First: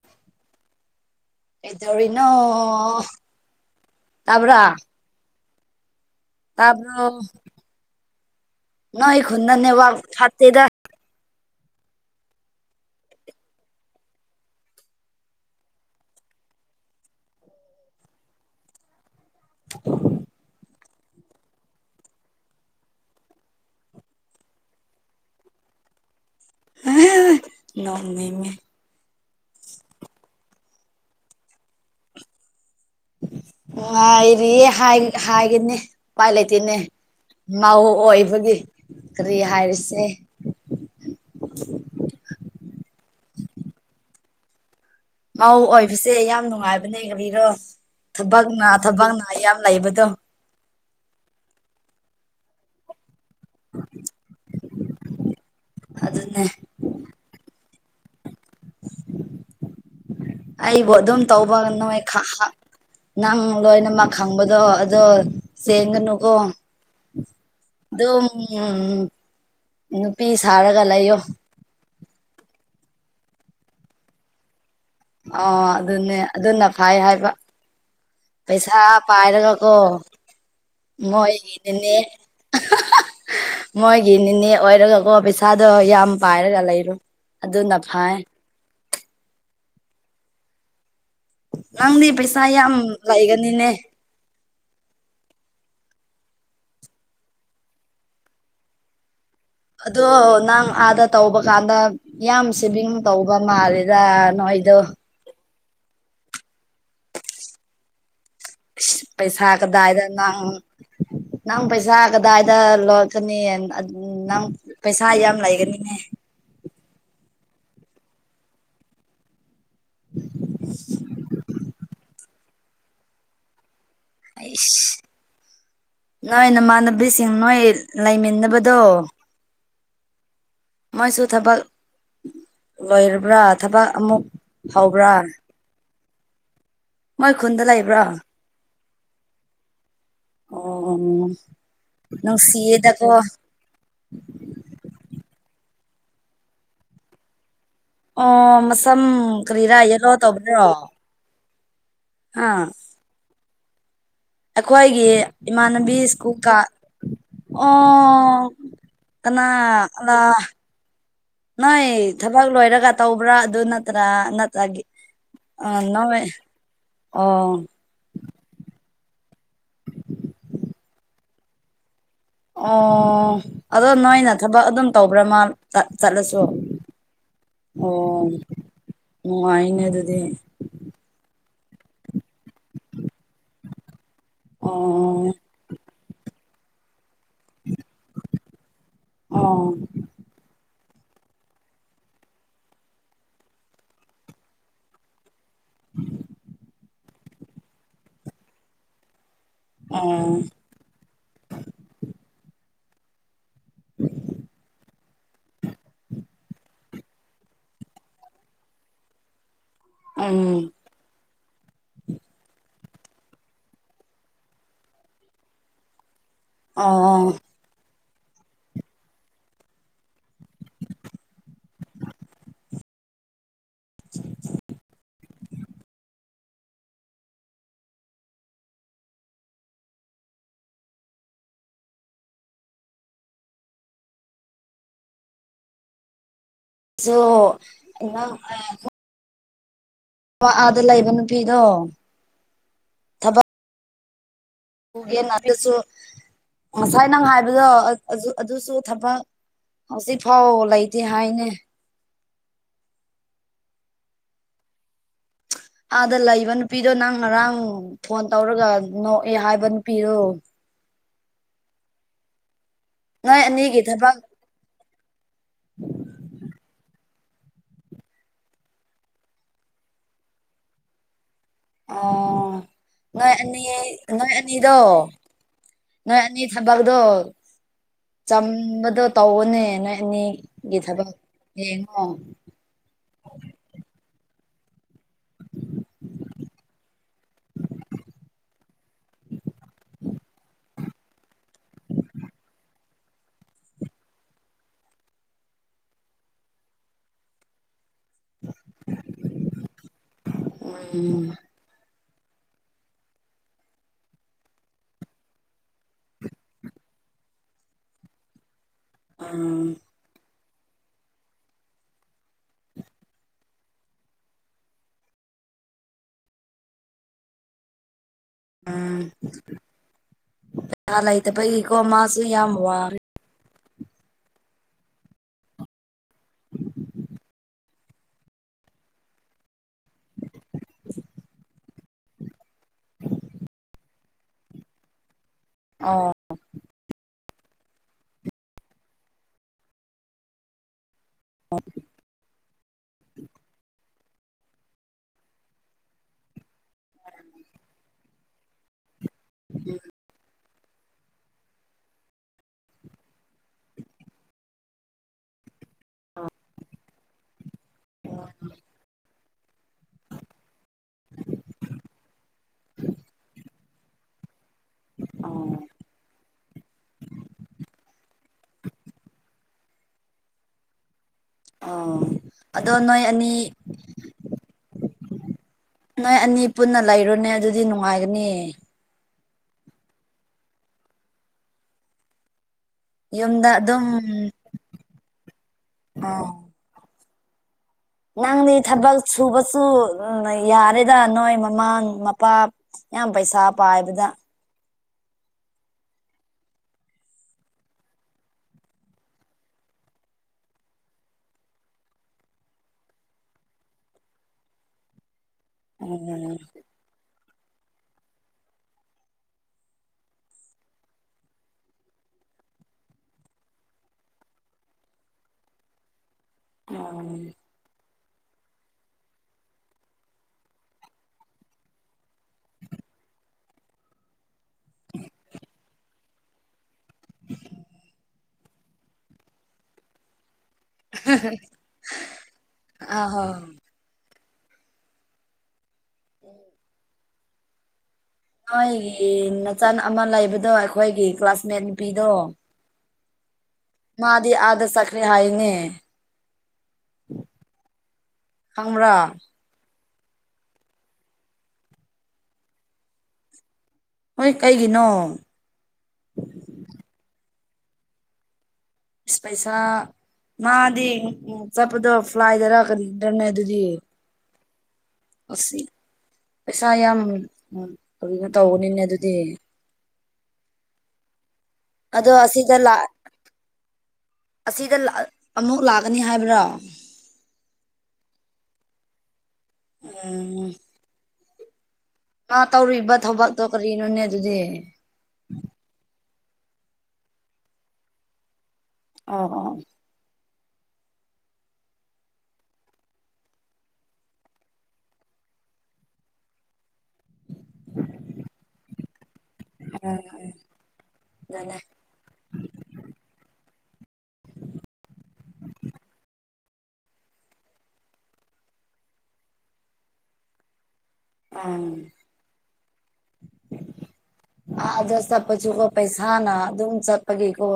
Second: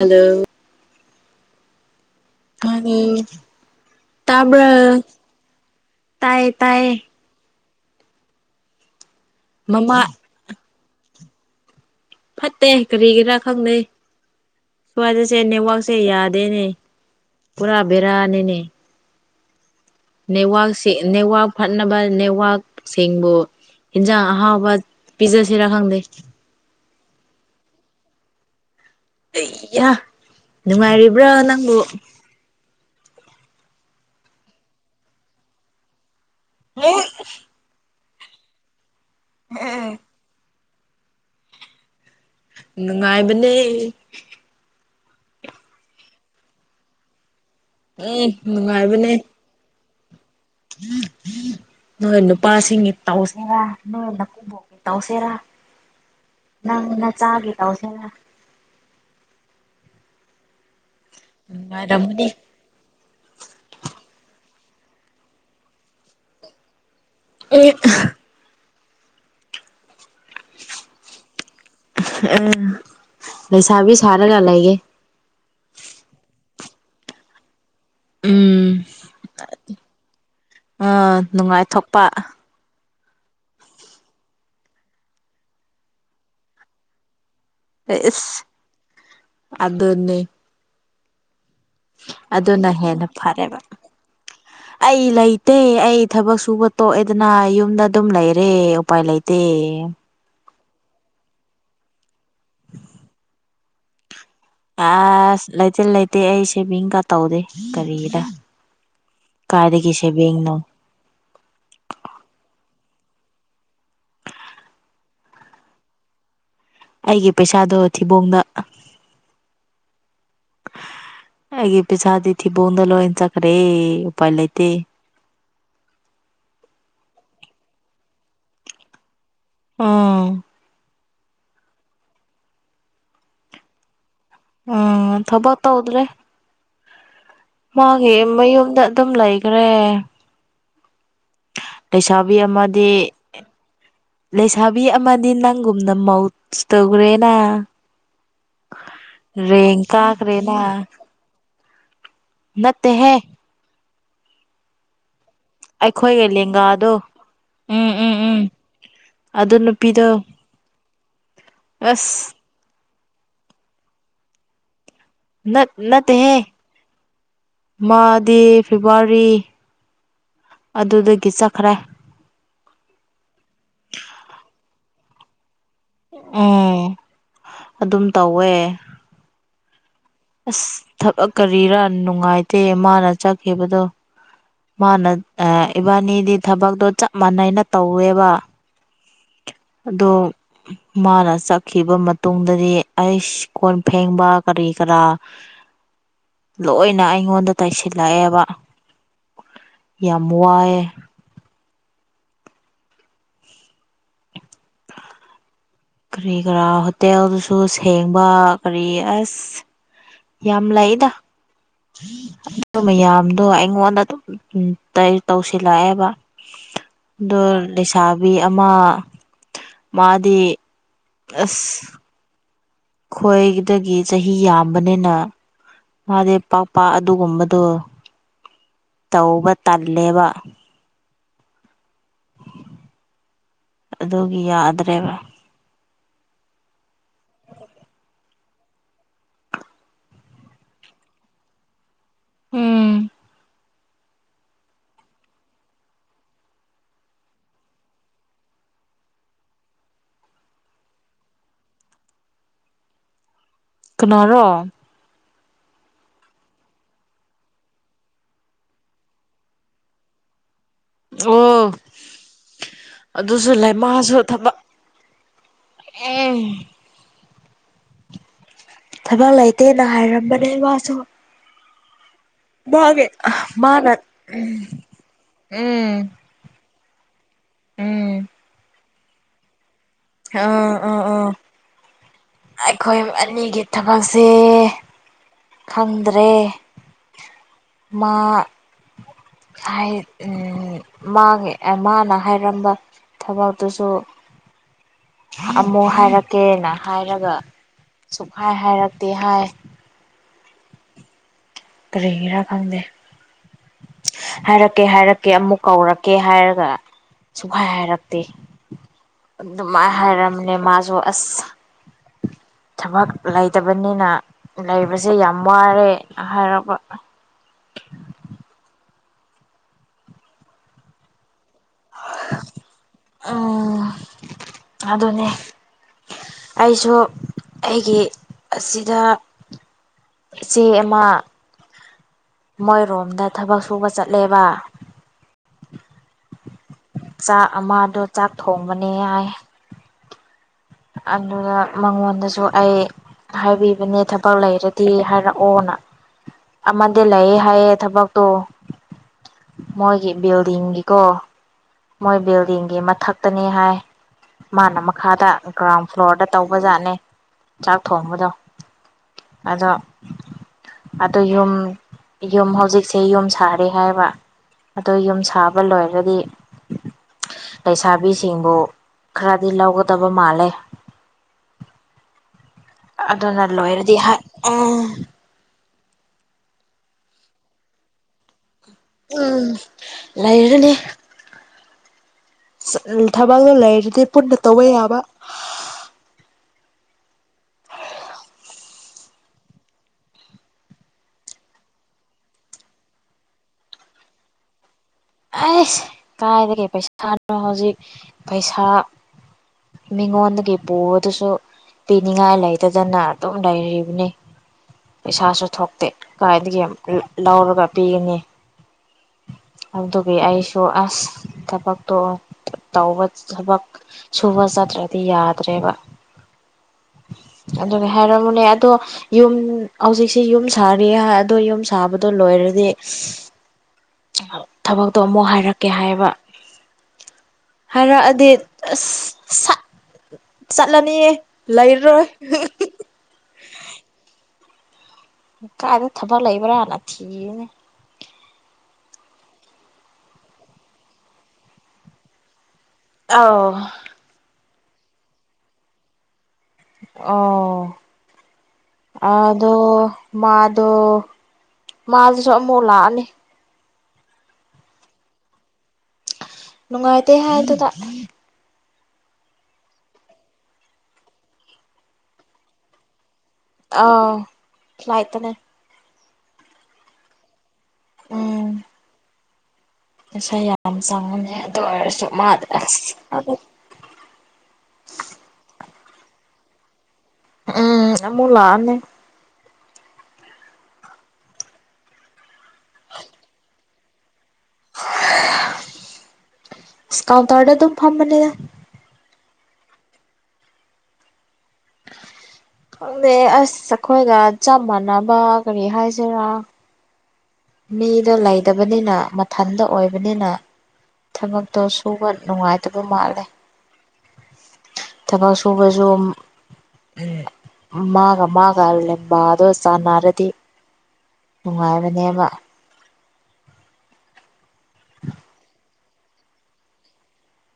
ꯍꯥꯜꯂꯣ ꯀꯩꯗꯧꯔꯤꯅꯣ ꯃꯅꯦ ꯇꯥꯕ꯭ꯔꯥ ꯇꯥꯕꯔꯣ ꯇꯥꯌꯦ ꯇꯥꯌꯦ ꯇꯥꯕ꯭ꯔꯣ ꯅꯣꯏ ꯈꯨꯟꯗꯣ ꯅꯦꯠꯋꯥꯛ ꯃꯃꯥ ꯐꯠꯇꯦꯗ ꯐꯠꯇꯦ ꯀꯔꯤꯒꯤꯔ ꯈꯪꯗꯦ ꯁ꯭ꯋꯥꯏꯗꯁꯦ ꯅꯦꯠꯋꯥꯛꯁꯦ ꯌꯥꯗꯦꯅꯦ ꯄꯨꯔꯥ ꯕꯦꯔꯥꯅꯤꯅꯦ ꯅꯦꯠꯋꯥꯛꯁꯦ ꯅꯦꯠꯋꯥꯛ ꯐꯠꯅꯕ ꯅꯦꯠꯋꯥꯛꯁꯤꯡꯕꯨ ꯏꯟꯖꯥꯡ ꯑꯥꯎꯕ ꯄꯤꯖ ꯁꯤꯔ ꯈꯪꯗꯦ ꯅꯣꯡꯅꯤꯡꯉꯦ ꯍꯩ ꯍꯥ ꯅꯨꯡꯉꯥꯏꯔꯤꯕ꯭ꯔꯥ ꯅꯪꯕꯨ ꯅꯨꯉꯥꯏꯔꯤꯌꯦ ꯍꯥꯏ ꯍꯥꯏꯒꯅꯤ ꯎꯄꯥꯏ ꯂꯩꯇꯦꯅꯦ ꯃꯧ ꯑꯣꯏꯕꯒꯤ ꯀꯔꯤ ꯍꯥꯏꯔꯁꯦ ꯅꯨꯡꯉꯥꯏꯕꯅꯦ ꯃꯧ ꯑꯣꯏꯕꯁꯦ ꯌꯥꯝ ꯅꯨꯡꯉꯥꯏꯕꯅꯦ ꯀꯔꯤꯔꯣ ꯎꯝ ꯊꯕꯛꯅ ꯅꯨꯡꯉꯥꯏꯕꯅꯦ ꯊꯕꯛꯅ ꯌꯥꯝ ꯂꯩꯕꯗꯣ ꯅꯣꯏ ꯅꯨꯄꯥꯥꯁꯤꯡ ꯇꯧꯁꯦꯔꯥ ꯅꯣꯏ ꯅꯀꯨꯕꯣꯛ ꯇꯧꯁꯦꯔꯥ ꯑꯗꯨꯅꯦ ꯅꯪ ꯅꯆꯥꯒꯤ ꯇꯧꯁꯦꯔ ꯑꯩꯕꯨ ꯑꯗꯨꯝ ꯇꯧꯕ ꯅꯣꯏ ꯈꯥ ꯅꯨꯡꯉꯥꯏꯔꯝꯒꯅꯤ ꯍꯥꯥ ꯅꯪ ꯂꯣꯏꯅꯃꯛ ꯈꯪꯕꯗꯣ ꯑꯗꯣ ꯆꯦꯟꯒꯅꯨꯀꯣ ꯑꯦ ꯑꯗꯨꯝ ꯅꯨꯄꯤ ꯁꯥꯔꯒ ꯂꯩꯌꯣ ꯑꯝ ꯂꯩꯁꯥꯕꯤ ꯁꯔꯥꯒ ꯂꯩꯒꯦ ꯑ ꯑꯗꯨꯅꯦ ꯑꯗꯨꯅ ꯄꯥꯝꯃꯤ ꯐꯩ ꯍꯥꯏꯕ ꯄꯩꯁꯥ ꯎꯝ ꯄꯥꯏꯔꯒ ꯀꯣ ꯑ ꯃꯣꯏꯒꯤ ꯗꯤꯅꯦ ꯅꯨꯡꯉꯥꯏꯊꯣꯛꯄ ꯃꯣꯏꯒꯤ ꯅꯤꯅꯦ ꯑꯣꯏꯔꯒꯀꯣ ꯄꯩꯁꯥꯗꯣ ꯌꯥꯝ ꯄꯥꯏꯔꯒ ꯂꯩꯔꯣ ꯑꯗꯨꯅ ꯐꯩ ꯏꯁ ꯑꯗꯨꯅꯤ ꯅꯪꯗꯤ ꯄꯩꯁꯥ ꯑꯗꯨꯅ ꯌꯥꯝ ꯍꯦꯟꯅ ꯐꯔꯦꯕ ꯂꯩꯒꯅꯤꯅꯦ ꯑꯩ ꯂꯩꯇꯦ ꯑꯩ ꯊꯕꯛ ꯁꯨꯕ ꯇꯣꯛꯑꯦꯗꯅ ꯌꯨꯝꯗ ꯑꯗꯨꯝ ꯂꯩꯔꯦ ꯎꯄꯥꯏ ꯂꯩ ꯑꯗꯣ ꯅꯪ ꯑꯥꯗ ꯇꯧꯕ ꯀꯥꯟꯗ ꯌꯥꯝ ꯁꯦꯕꯤꯡ ꯇꯧꯕ ꯃꯥꯜꯂꯦꯗ ꯅꯣꯏ ꯑꯁ ꯂꯩꯇꯦ ꯂꯩꯇꯦ ꯑꯩ ꯁꯦꯚꯤꯡꯒ ꯇꯧꯗꯦ ꯀꯔꯤꯔ ꯄꯩꯁꯥ ꯀꯥꯏꯗꯒꯤ ꯀꯗꯥꯏꯗ ꯅꯪ ꯁꯦꯚꯤꯡꯅꯣ ꯅꯪ ꯄꯩꯁꯥ ꯀꯗꯥꯏꯗ ꯂꯣꯠꯀꯅꯤ ꯎꯝ ꯅꯪ ꯄꯩꯁꯥ ꯌꯥꯝ ꯂꯩꯒꯅꯤꯅꯦ ꯑꯩꯒꯤ ꯄꯩꯁꯥꯗꯣ ꯊꯤꯕꯣꯡꯗ ꯑꯩꯒꯤ ꯄꯩꯁꯥꯗꯤ ꯊꯤꯕꯣꯡꯗ ꯂꯣꯏꯅ ꯆꯠꯈꯔꯦ ꯑꯩꯁ ꯅꯣꯏ ꯅꯃꯥꯟꯅꯕꯤꯁꯤꯡ ꯅꯣꯏ ꯂꯩꯃꯤꯟꯅꯕꯗꯣ ꯑꯝ ꯃꯣꯏꯁꯨ ꯊꯕꯛ ꯂꯣꯏꯔꯕ꯭ꯔꯥ ꯊꯕꯛ ꯑꯃꯨꯛ ꯍꯧꯕ꯭ꯔꯥ ꯑꯝ ꯊꯕꯛ ꯇꯧꯗ꯭ꯔꯦ ꯃꯣꯏ ꯈꯨꯟꯗ ꯂꯩꯕ꯭ꯔꯥ ꯃꯥꯒꯤ ꯃꯌꯨꯝꯗ ꯑꯗꯨꯝ ꯂꯩꯒꯔ꯭ꯦ ꯑꯣ ꯂꯩꯁꯥꯕꯤ ꯑꯃꯗꯤ ꯅꯨꯡꯁꯤꯌꯦꯗꯀꯣ ꯂꯩꯁꯥꯕꯤ ꯑꯃꯗꯤ ꯅꯪꯒꯨꯝꯅ ꯃꯧꯁ ꯇꯧꯒꯔ꯭ꯦꯅ ꯑꯣ ꯃꯁꯝ ꯀꯔꯤꯔꯥ ꯌꯦꯜꯂꯣ ꯇꯧꯕꯔꯣ ꯀꯥꯈ꯭ꯔꯦꯅ ꯅꯠꯇꯦꯍꯦ ꯑꯩꯈꯣꯏꯒꯤ ꯏꯃꯥꯟꯅꯕꯤ ꯑꯩꯈꯣꯏꯒꯤ ꯁ꯭ꯀꯨꯜꯀꯥ ꯂꯦꯡꯒꯥꯗꯣ ꯎꯝ ꯎꯝ ꯎꯝ ꯑꯣ ꯑꯗꯨ ꯅꯨꯄꯤꯗꯣ ꯀꯅꯥꯔ ꯅꯣꯏ ꯑꯁ ꯊꯕꯛ ꯂꯣꯏꯔꯒ ꯇꯧꯕ꯭ꯔꯥ ꯑꯗꯨ ꯅꯠꯇ꯭ꯔꯥ ꯅꯠꯇ꯭ꯔꯒ ꯑ ꯅꯠ ꯅꯣꯏ ꯅꯠꯇꯦꯍꯦ ꯑꯣ ꯃꯥꯗꯤ ꯐꯦꯕꯋꯥꯔꯤ ꯑꯗꯨꯗꯒꯤ ꯆꯠꯈ꯭ꯔꯦ ꯑꯣ ꯑꯗꯣ ꯅꯣꯏꯅ ꯊꯕꯛ ꯑꯗꯨꯝ ꯇꯧꯕ꯭ꯔꯥ ꯃꯥ ꯆꯠꯂꯁꯨ ꯑꯣ ꯑꯗꯨꯝ ꯑꯣ ꯇꯧꯋꯦ ꯅꯨꯡꯉꯥꯏꯅꯦ ꯑꯗꯨꯗꯤ ꯑꯁ ꯊꯕꯛ ꯀꯔꯤꯔ ꯅꯨꯡꯉꯥꯏꯇꯦ ꯃꯥꯅ ꯆꯠ ꯈꯤꯕꯗꯣ ꯃꯥꯅ ꯑꯣ ꯏꯕꯥꯅꯤꯗꯤ ꯊꯕꯛꯇꯣ ꯆꯞ ꯃꯥꯟ ꯅꯩꯅ ꯇꯧꯋꯦꯕ ꯑꯣ ꯑꯗꯣ ꯃꯥꯅ ꯆꯠꯈꯤꯕ ꯃꯇꯨꯡꯗꯗꯤ ꯑꯩꯏꯁ ꯀꯣꯟ ꯐꯦꯡꯕ ꯀꯔꯤ ꯀꯔꯥ [inaudible] ꯂꯣꯏꯅ ꯑꯩꯉꯣꯟꯗ ꯇꯩꯁꯤꯜꯂꯛꯑꯦꯕ ꯌꯥꯝ ꯑꯣ ꯋꯥꯏꯑꯦ [inaudible] ꯀꯔꯤ ꯀꯔꯥ ꯍꯣꯇꯦꯜꯗꯨꯁꯨ ꯁꯦꯡꯕ ꯀꯔꯤ ꯑꯁ ꯌꯥꯝ ꯎꯝ ꯂꯩꯗ [unintelligible] ꯑꯗꯨ ꯃꯌꯥꯝꯗꯣ ꯑꯩꯉꯣꯟꯗ ꯑꯗꯨꯝ ꯇꯩ ꯇꯧꯁꯤꯜꯂꯛꯑꯦꯕ [unintelligible] ꯑꯣ ꯑꯗꯣ ꯂꯩꯁ ꯁꯥꯕꯤ ꯑꯃ ꯃꯥꯗꯤ ꯑꯁ ꯈꯣꯏꯗꯒꯤ ꯆꯍꯤ ꯌꯥꯝꯕꯅꯤꯅ ꯃꯥꯗꯤ ꯄꯥꯛꯄꯥꯛ ꯑꯗꯨꯒꯨꯝꯕꯗꯣ ꯇꯧꯕ ꯇꯜꯂꯦꯕ ꯑꯗꯨꯒꯤ ꯌꯥꯗ꯭ꯔꯦꯕ [unintelligible] ꯋꯥ ꯑꯥꯗ ꯂꯩꯕ ꯅꯨꯄꯤꯗꯣ ꯎꯝ ꯎꯒꯦꯅ ꯑꯗꯨꯁꯨ ꯉꯁꯥꯏ ꯅꯪ ꯍꯥꯏꯕꯗꯣ ꯑꯗꯨ ꯑꯗꯨꯁꯨ ꯊꯕꯛ ꯍꯧꯖꯤꯛꯐꯥꯎ ꯂꯩꯇꯦ ꯍꯥꯏꯅꯦ ꯀꯅꯥꯔꯣ ꯑꯥꯗ ꯂꯩꯕ ꯅꯨꯄꯤꯗꯣ ꯅꯪ ꯉꯔꯥꯡ ꯐꯣꯟ ꯇꯧꯔꯒ ꯅꯣꯛꯑꯦ ꯍꯥꯏꯕ ꯅꯨꯄꯤꯗꯣ ꯑꯣ ꯅꯣꯏ ꯑꯗꯨꯁꯨ ꯂꯩ ꯑꯅꯤꯒꯤ ꯃꯥꯁꯨ ꯊꯕꯛ [unintelligible] ꯑꯦ ꯊꯕꯛ ꯂꯩꯇꯦꯅ ꯍꯥꯏꯔꯝꯕꯅꯦ ꯃꯥꯁꯨ ꯑꯣ ꯃꯥꯒꯤ ꯅꯣꯏ ꯑꯅꯤ ꯃꯥꯅ ꯅꯣꯏ ꯑꯅꯤꯗꯣ ꯎꯝ ꯅꯣꯏ ꯑꯅꯤ ꯅꯤ ꯊꯕꯛꯇꯣ ꯎꯝ ꯆꯝꯕꯗꯣ ꯇꯧꯕꯅꯦ ꯅꯦ ꯑꯅꯤ ꯑꯥ ꯒꯤ ꯑꯥ ꯊꯕꯛ ꯑꯥ ꯌꯦꯡꯉꯣ ꯑꯩꯈꯣꯏ ꯑꯅꯤꯒꯤ ꯊꯕꯛꯁꯦ ꯈꯪꯗ꯭ꯔꯦ ꯃꯥ ꯍꯥꯏ ꯎꯝ ꯃꯥꯒꯤ ꯑꯦ ꯃꯥꯅ ꯍꯥꯏꯔꯝꯕ ꯊꯕꯛꯇꯨꯁꯨ [unintelligible] ꯑꯃꯨꯛ ꯍꯥꯏꯔꯛꯀꯦꯅ ꯍꯥꯏꯔꯒ ꯁꯨꯛꯍꯥꯢ ꯍꯥꯏꯔꯛꯇꯦ ꯍꯥꯏ ꯎꯝ ꯀꯔꯤꯒꯤꯔꯥ ꯈꯪꯗꯦ ꯍꯥꯏꯔꯛꯀꯦ ꯍꯥꯏꯔꯛꯀꯦ ꯑꯃꯨꯛ ꯀꯧꯔꯛꯀꯦ ꯍꯥꯏꯔꯒ ꯁꯨꯡꯍꯥꯏ ꯍꯥꯏꯔꯛꯇꯦ ꯎꯝ ꯑꯗꯨꯃꯥꯏ ꯍꯥꯏꯔꯝꯅꯦ ꯃꯥꯁꯨ ꯑꯁ ꯊꯕꯛ ꯂꯩꯇꯕꯅꯤꯅ ꯂꯩꯕꯁꯦ ꯌꯥꯝ ꯋꯥꯢꯌꯦ ꯍꯥꯏꯔꯛꯄ ꯎꯝ ꯄꯩꯁꯥ ꯂꯩꯇꯕꯩꯀꯣ ꯃꯥꯁꯨ ꯌꯥꯝ ꯋꯥꯔꯦ ꯎꯝ ꯑꯗꯨꯅꯦ ꯑꯩꯁꯨ ꯑꯩꯒꯤ ꯑꯁꯤꯗ ꯏꯆꯦ ꯑꯃ ꯃꯣꯏꯔꯣꯝꯗ ꯊꯕꯛ ꯁꯨꯕ ꯆꯠꯂꯦꯕ ꯑꯣ ꯆꯥꯛ ꯑꯃꯗꯣ ꯆꯥꯛ ꯊꯣꯡꯕꯅꯦ ꯍꯥꯏꯌꯦ ꯑꯗꯨꯒ ꯃꯉꯣꯟꯗꯁꯨ ꯑꯩ ꯍꯥꯏꯕꯤꯕꯅꯤꯗ ꯊꯕꯛ ꯂꯩꯔꯗꯤ ꯍꯥꯏꯔꯛꯑꯣꯅ ꯑꯃꯗꯤ ꯂꯩꯌꯦ ꯍꯥꯏꯌꯦ ꯊꯕꯛꯇꯣ ꯃꯣꯏꯒꯤ ꯕꯤꯜꯗꯤꯡꯒꯤꯀꯣ ꯃꯣꯏ ꯕꯤꯜꯗꯤꯡꯒꯤ ꯃꯊꯛꯇꯅꯤ ꯍꯥꯏ ꯃꯥꯅ ꯃꯈꯥꯗ ꯒ꯭ꯔꯥꯎꯟ ꯐ꯭ꯂꯣꯔꯗ ꯇꯧꯕꯖꯥꯠꯅꯦ ꯆꯥꯛ ꯊꯣꯡꯕꯗꯣ ꯑꯗꯣ ꯑꯗꯣ ꯌꯨꯝ ꯌꯨꯝ ꯍꯧꯖꯤꯛꯁꯦ ꯌꯨꯝ ꯁꯥꯔꯦ ꯌꯦ ꯍꯥꯏꯕ ꯑꯗꯣ ꯌꯨꯝ ꯁꯥꯕ ꯂꯣꯏꯔꯗꯤ ꯂꯩꯁꯥꯕꯤꯁꯤꯡꯕꯨ ꯈꯔꯗꯤ ꯂꯧꯒꯗꯕ ꯃꯥꯜꯂꯦ ꯑꯣ ꯑꯗꯣ ꯅꯣꯏ ꯑꯅꯤ ꯑꯗꯨꯅ ꯂꯣꯏꯔꯗꯤ ꯍꯥꯏ ꯎꯝ ꯅꯣꯏ ꯑꯅꯤ ꯄꯨꯟꯅ ꯂꯩꯔꯨꯅꯦ ꯑꯗꯨꯗꯤ ꯅꯨꯡꯉꯥꯏꯒꯅꯤ ꯎꯝ ꯂꯩꯔꯅꯤ ꯌꯨꯝꯗ ꯊꯕꯛꯅꯣ ꯑꯗꯨꯝ ꯂꯩꯔꯗꯤ ꯄꯨꯟꯅ ꯇꯧꯕ ꯌꯥꯕ ꯑ ꯅꯪꯗꯤ ꯊꯕꯛ ꯁꯨꯕꯁꯨ ꯌꯥꯔꯦꯗ ꯅꯣꯏ ꯃꯃꯥꯡ ꯃꯄꯥ ꯌꯥꯝ ꯄꯩꯁꯥ ꯄꯥꯏꯕꯗ ꯑꯩꯁ ꯀꯥꯏꯗꯒꯦ ꯄꯩꯁꯥꯅꯣ ꯍꯧꯖꯤꯛ ꯄꯩꯁꯥ ꯃꯤꯉꯣꯟꯗꯒꯤ ꯄꯗꯁꯨ ꯄꯤꯅꯤꯡꯉꯥꯏ ꯂꯩꯇꯗꯅ ꯑꯗꯨꯝ ꯂꯩꯔꯤꯕꯅꯤ ꯄꯩꯁꯥꯁꯨ ꯊꯣꯛ ꯇꯦ ꯀꯥꯏꯗꯒꯤ ꯑꯃꯨꯛ ꯂꯧꯔꯒ ꯄꯤꯒꯅꯤ ꯑꯗꯨꯒꯤ ꯑꯩꯁꯨ ꯑꯁ ꯊꯕꯛꯇꯣ ꯇꯧꯕ ꯊꯕꯛ ꯁꯨꯕ ꯆꯠꯇ꯭ꯔꯗꯤ ꯌꯥꯗ꯭ꯔꯦꯕ ꯎ ꯑꯗꯨ ꯍꯥꯏꯔꯝꯃꯣꯅꯦ ꯑꯗꯣ ꯌꯨꯝ ꯍꯧꯖꯤꯛꯁꯤ ꯌꯨꯝ ꯁꯥꯔꯤ ꯑꯗꯣ ꯌꯨꯝ ꯁꯥꯕꯗꯣ ꯂꯣꯏꯔꯗꯤ ꯊꯕꯛꯇꯣ ꯑꯃꯨꯛ ꯍꯥꯏꯔꯛꯀꯦ ꯍꯥꯏꯕ ꯍꯥꯏꯔꯛꯑꯗꯤ ꯑꯁꯠ ꯆꯠꯂꯅꯤꯌꯦ ꯂꯩꯔꯔꯣꯏ ꯑ ꯍꯣꯏ ꯀꯥꯏꯗ ꯊꯕꯛ ꯂꯩꯕ꯭ꯔꯥꯅ ꯊꯤꯅꯦ ꯅꯣꯏꯒꯤ ꯅꯆꯟ ꯑꯃ ꯂꯩꯕꯗꯣ ꯑꯩꯈꯣꯏꯒꯤ ꯀ꯭ꯂꯥꯁꯃꯦꯠ ꯅꯨꯄꯤꯗꯣ ꯑꯥꯎ ꯃꯥꯗꯤ ꯑꯗ ꯆꯠꯈ꯭ꯔꯦ ꯍꯥꯏꯅꯦ ꯑꯣ ꯈꯪꯕ꯭ꯔꯥ ꯑ ꯑꯗꯣ ꯃꯥꯗꯣ ꯃꯥꯗꯨꯁꯨ ꯑꯃꯨꯛ ꯂꯥꯛꯑꯅꯤ ꯍꯣꯏ ꯀꯩꯒꯤꯅꯣ ꯅꯨꯡꯉꯥꯏꯇꯦ ꯍꯥꯏꯗꯨꯗ ꯄꯩꯁꯥ ꯃꯥꯗꯤ ꯎ ꯆꯠꯄꯗꯣ ꯐ꯭ꯂꯥꯏꯗꯔ ꯀꯔꯤ ꯏꯟꯇꯔꯅꯦꯠ ꯑꯗꯨꯗꯤ ꯑꯨ ꯐ꯭ꯂꯥꯏꯇꯅꯦ ꯁꯤ ꯄꯩꯁꯥ ꯌꯥꯝ ꯀꯅꯣ ꯎꯝ ꯇꯧꯕꯅꯤꯅꯦ ꯑꯗꯨꯗꯤ ꯄꯩꯁꯥ ꯌꯥꯝ ꯆꯪꯉꯝꯃꯦ ꯑꯗꯨ ꯑꯣꯏꯔꯁꯨ ꯑꯗꯣ ꯃꯥꯗ ꯑꯁꯤꯗ ꯑꯁ ꯑꯁꯤꯗ ꯑꯃꯨꯛ ꯂꯥꯛꯀꯅꯤ ꯍꯥꯏꯕ꯭ꯔꯣ ꯎꯝ ꯃꯨꯂꯥꯅꯦ ꯎꯝ ꯃꯥ ꯇꯧꯔꯨꯏꯕ ꯊꯕꯛꯇꯣ ꯀꯔꯤꯅꯣꯅꯦ ꯑꯗꯨꯗꯤ ꯁꯀꯥꯎꯟꯇꯗ ꯑꯗꯨꯝ ꯐꯝꯕꯅꯦꯗ ꯑ ꯑ ꯈꯪꯗꯦ ꯑꯁ ꯑꯩꯈꯣꯏꯒ ꯆꯞ ꯃꯥꯟꯅꯕ ꯀꯔꯤ ꯍꯥꯏꯁꯤꯔꯥ ꯃꯤꯗꯣ ꯂꯩꯇꯕꯅꯤꯅ ꯃꯊꯟꯗ ꯑꯣꯏꯕꯅꯤꯅ ꯑꯗꯨꯅꯦ ꯊꯕꯛꯇꯣ ꯁꯨꯕ ꯅꯨꯡꯉꯥꯏꯇꯕ ꯃꯥꯜꯂꯦ ꯊꯕꯛ ꯁꯨꯕꯁꯨ ꯎꯝ ꯃꯥꯒ ꯃꯥꯒ ꯂꯕꯥ ꯑꯗꯣ ꯁꯥꯟꯅꯔꯗꯤ ꯎꯝ ꯅꯨꯡꯉꯥꯏꯕꯅꯦꯕ ꯑꯥꯗꯁ ꯆꯄ ꯀꯣ ꯄꯩꯁꯅ ꯑꯗꯨꯝ ꯆꯠꯄꯒꯤ ꯀꯣ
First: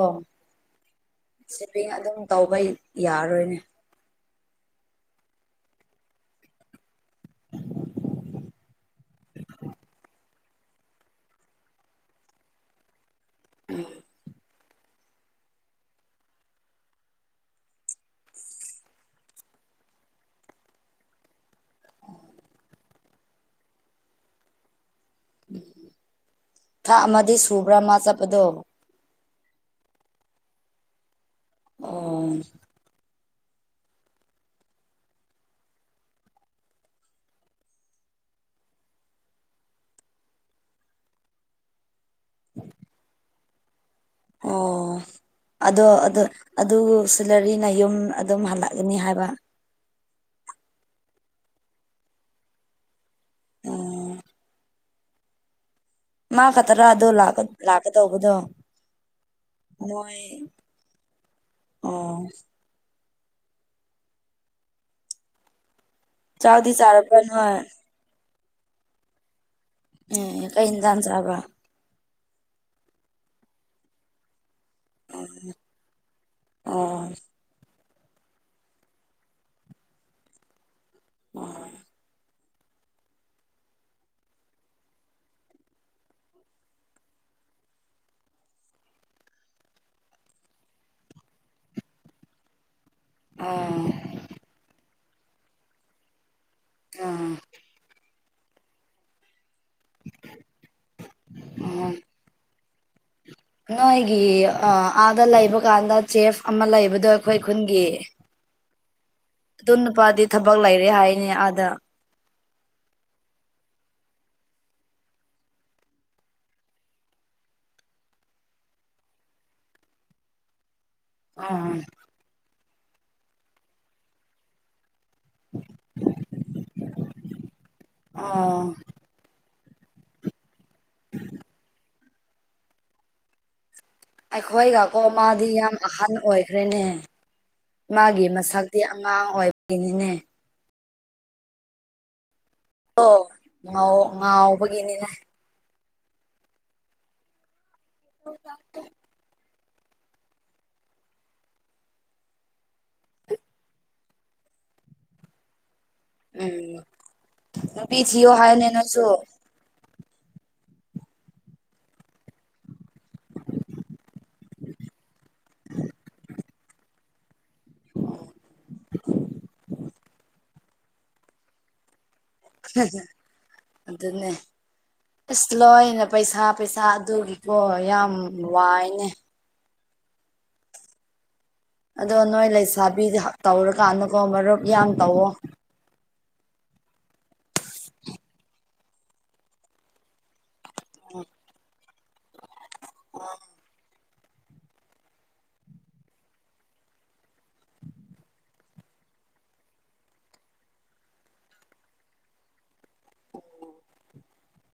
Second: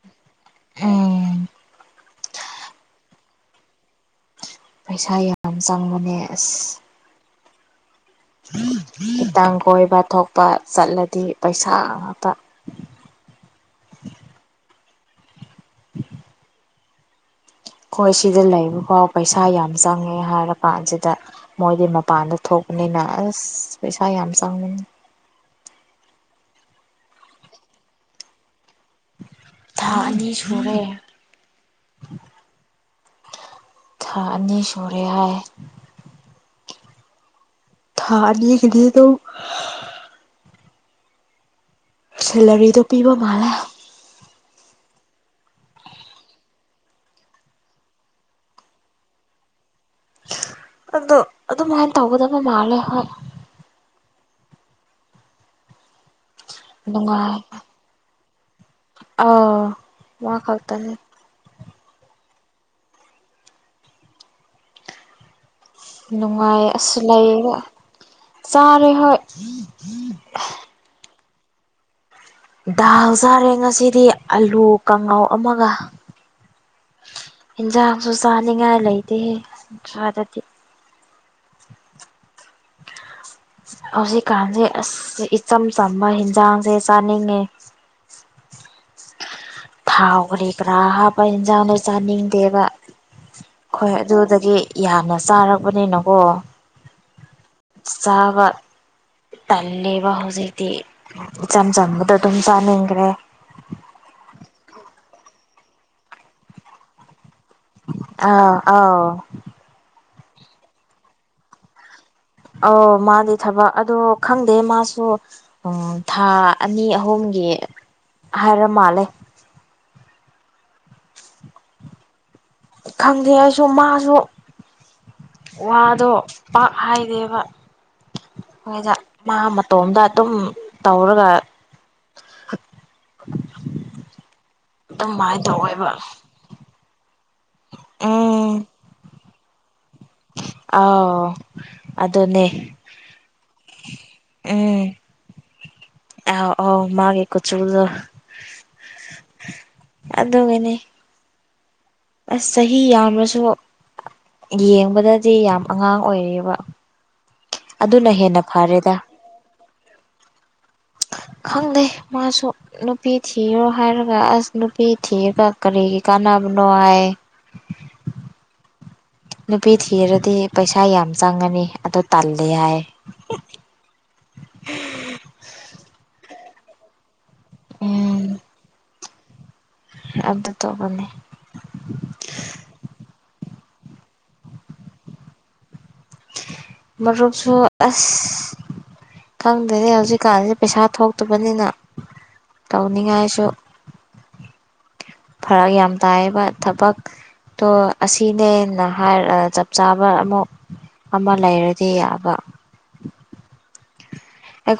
ꯎꯝ ꯁꯚꯤꯡ ꯑꯗꯨꯝ ꯇꯧꯕ ꯌꯥꯔꯣꯏꯅꯦ ꯄꯩꯁꯥ ꯌꯥꯝ ꯆꯪꯕꯅꯦ ꯑꯁ ꯉꯍꯛꯇꯪ ꯀꯣꯏꯕ ꯊꯣꯛꯄ ꯆꯠꯂꯗꯤ ꯄꯩꯁꯥ ꯉꯥꯛꯇ ꯎꯝ [inaudible] ꯑꯩꯈꯣꯏ ꯁꯤꯗ ꯂꯩꯕ ꯐꯥꯎ ꯄꯩꯁꯥ ꯌꯥꯝ ꯆꯪꯉꯦ ꯍꯥꯏꯔ ꯀꯥꯟꯁꯤꯗ ꯃꯣꯏꯗꯤ ꯃꯄꯥꯟꯗ ꯊꯣꯛꯄꯅꯤꯅ ꯑꯁ ꯄꯩꯁꯥ ꯌꯥꯝ ꯆꯪꯕꯅꯤ ꯎꯝ ꯊꯥꯛ ꯑꯃꯗꯤ ꯁꯨꯕ꯭ꯔꯥ ꯃꯥ ꯆꯠꯄꯗꯣ꯫ ꯊꯥ ꯑꯅꯤ ꯁꯨꯔꯦ꯫ ꯑꯣ꯫ ꯊꯥ ꯑꯅꯤ ꯁꯨꯔꯦ ꯍꯥꯏ꯫ ꯊꯥ ꯑꯅꯤ ꯒꯤꯗꯤ ꯗꯨꯝ__ ꯁꯦꯂꯔꯤꯗꯣ ꯄꯤꯕ ꯃꯥꯜꯂꯦ꯫ ꯑꯣ꯫ ꯑꯗꯣ ꯑꯗꯨ ꯑꯗꯨ ꯁꯂꯔꯤꯅ ꯌꯨꯝ ꯑꯗꯨꯝ ꯍꯜꯂꯛꯑꯅꯤ ꯍꯥꯏꯕ꯫ ꯑꯗꯣ ꯑꯗꯨꯃꯍꯥꯏꯅ ꯇꯧꯒꯗꯕ ꯃꯥꯜꯂꯦ ꯍꯣꯏ꯫ ꯎ꯫ ꯃꯥ ꯈꯛꯇ꯭ꯔꯥ ꯑꯗꯨꯗꯣ ꯅꯨꯡꯉꯥꯏ ꯂꯥꯛꯀꯗꯧꯕꯗꯣ ꯑꯥ ꯃꯣꯏ__ ꯃꯥ ꯈꯛꯇꯅꯤ ꯑꯣ꯫ ꯅꯨꯡꯉꯥꯏ ꯆꯥꯛꯗꯤ ꯑꯁꯨ ꯆꯥꯔꯕ꯭ꯔꯥ ꯂꯩꯌꯦꯒ ꯅꯣꯏ ꯆꯥꯔꯦ ꯍꯣꯏ꯫ ꯑꯦ ꯀꯩ ꯍꯤꯡꯖꯥꯡ ꯆ꯭ꯔꯕ꯫ ꯗꯥꯜ ꯆꯥꯔꯦ ꯉꯁꯤꯗꯤ ꯑꯂꯨ__ ꯀꯥꯡꯉꯥꯎ ꯑꯃꯒ ꯑꯣ ꯌꯦꯟꯖꯥꯡ__ ꯁꯨ ꯆꯥꯅꯤꯡꯉꯥꯏ ꯂꯩꯇꯦ ꯑꯗꯨꯗꯗꯤ꯫ ꯑꯣ ꯍꯧꯖꯤꯛꯀꯥꯟꯁꯦ ꯑꯁ ꯏꯆꯝ ꯆꯝꯕ ꯍꯟꯖꯥꯡꯁꯦ ꯆꯥꯅꯤꯡꯉꯦ꯫ ꯊꯥꯎꯈ꯭ꯔꯦ ꯈꯔꯥ ꯍꯥꯞꯄ ꯏꯟꯁꯥꯡꯗꯣ ꯆꯥꯅꯤꯡꯗꯦꯕ꯫ ꯍꯣꯏ ꯑꯗꯨꯗꯒꯤ ꯌꯥꯝꯅ ꯆꯥꯛꯔꯕꯅꯤꯅꯀꯣ꯫ ꯑ ꯆꯥꯕ__ ꯇꯂꯦꯕ ꯍꯧꯖꯤꯦꯗꯤ ꯆꯝ ꯆꯝꯕꯗ ꯊꯝ ꯆꯅꯤꯒ꯭ꯔꯦ꯫ ꯅꯣꯏꯒꯤ ꯑꯥꯗ ꯂꯩꯕ ꯀꯥꯟꯗ ꯆꯦꯐ ꯑꯃ ꯂꯩꯕꯗ__ ꯑꯩꯈꯣꯏ ꯈꯨꯟꯒꯤ ꯑꯥ ꯑꯥꯎ ꯑꯗꯨ ꯅꯨꯄꯥꯗꯤ ꯊꯕꯛ ꯂꯩꯔꯦ ꯍꯥꯏꯅꯤ ꯑꯥꯗ꯫ ꯑ ꯃꯥꯗꯤ ꯊꯕꯛ ꯑꯗꯣ ꯈꯪꯗꯦ ꯃꯥꯁꯨ__ ꯎꯝ ꯊꯥ ꯑꯅꯤ ꯑꯍꯨꯝꯒꯤ ꯍꯥꯏꯔ ꯃꯥꯜꯂꯦ꯫ ꯑꯍꯨꯝ ꯈꯪꯗꯦ ꯑꯩꯁꯨ ꯃꯥꯁꯨ꯫ ꯋꯥꯗꯣ ꯄꯥꯛ ꯍꯥꯏꯗꯦꯕ ꯑꯣ ꯃꯤꯗꯥ꯫ ꯃꯥ ꯃꯇꯣꯝꯗ ꯑꯗꯨꯝ ꯇꯧꯔꯒ__ [unintelligible] ꯑꯩꯈꯣꯏꯒꯀꯣ ꯃꯥꯗꯤ ꯌꯥꯝ ꯑꯍꯟ ꯑꯣꯏꯈ꯭ꯔꯦꯅꯦ꯫ ꯃꯥꯒꯤ ꯃꯁꯛꯇꯤ ꯑꯉꯥꯡ ꯑꯣꯏꯕꯒꯤꯅꯤꯅꯦ꯫ ꯑ ꯑꯗꯨꯗꯅꯦ꯫ ꯑꯣ ꯉꯥꯎ ꯉꯥꯎꯕꯒꯤꯅꯤꯅꯦ꯫ ꯑ ꯑ ꯃꯥꯒꯦ ꯀꯨꯆꯨꯗꯣ ꯑꯗꯨꯗꯒꯅꯦ ꯑꯁ ꯆꯍꯤ ꯌꯥꯝꯂꯁꯨ ꯌꯦꯡꯕꯗꯗꯤ ꯌꯥꯝ__ ꯑꯉꯥꯡ ꯑꯣꯏꯔꯤꯕ ꯎꯝ ꯅꯨꯄꯤ ꯑꯗꯨꯅ ꯊꯤꯌꯣ ꯍꯦꯟꯅ ꯍꯥꯏꯌꯨꯅꯦ ꯐꯔꯦꯗ꯫ ꯅꯣꯏꯁꯨ ꯈꯪꯗꯦ ꯃꯥꯁꯨ ꯅꯨꯄꯤ ꯊꯤꯔꯣ ꯍꯥꯏꯔꯒ ꯑꯁ ꯅꯨꯄꯤ ꯊꯤꯔꯒ ꯀꯔꯤꯒꯤ ꯀꯥꯟꯅꯕ꯫ ꯅꯥꯏ ꯅꯨꯄꯤ ꯊꯤꯔꯗꯤ ꯄꯩꯁꯥ ꯌꯥꯝ ꯆꯪꯉꯅꯤ ꯑꯗꯨ__ ꯇꯜꯂꯦ ꯍꯥꯏ ꯑꯗꯨꯅꯦ ꯑꯁ ꯂꯣꯏꯅ ꯄꯩꯁꯥ ꯄꯩꯁꯥ ꯑꯗꯨꯒꯤ__ ꯍꯣꯏ ꯌꯥꯝ ꯎꯝ ꯋꯥꯏꯅꯦ꯫ ꯑꯗꯨ ꯇꯣꯕꯅꯦ꯫ ꯑꯗꯣ ꯅꯣꯏ ꯂꯩꯁꯥꯕꯤ ꯇꯧꯔꯀꯥꯟꯗꯀꯣ ꯃꯔꯨꯞ ꯌꯥꯝ ꯇꯧꯋꯣ꯫ ꯃꯔꯨꯞꯁꯨ ꯑꯁ ꯈꯪꯗꯦ ꯍꯧꯖꯤꯛꯀꯥꯟꯁꯦ ꯄꯩꯁꯥ ꯊꯣꯛꯇꯕꯅꯤꯅ ꯇꯧꯅꯤꯡꯉꯥꯏꯁꯨ ꯐꯔꯛ ꯌꯥꯝ ꯇꯥꯏꯕ ꯊꯕꯛ ꯑꯣ ꯑꯁꯤꯅꯦꯅ ꯍꯥꯏ ꯆꯞ ꯆꯥꯕ ꯑꯃꯨꯛ ꯑꯃ ꯂꯩꯔꯗꯤ ꯌꯥꯕ ꯑꯩꯈꯣꯏ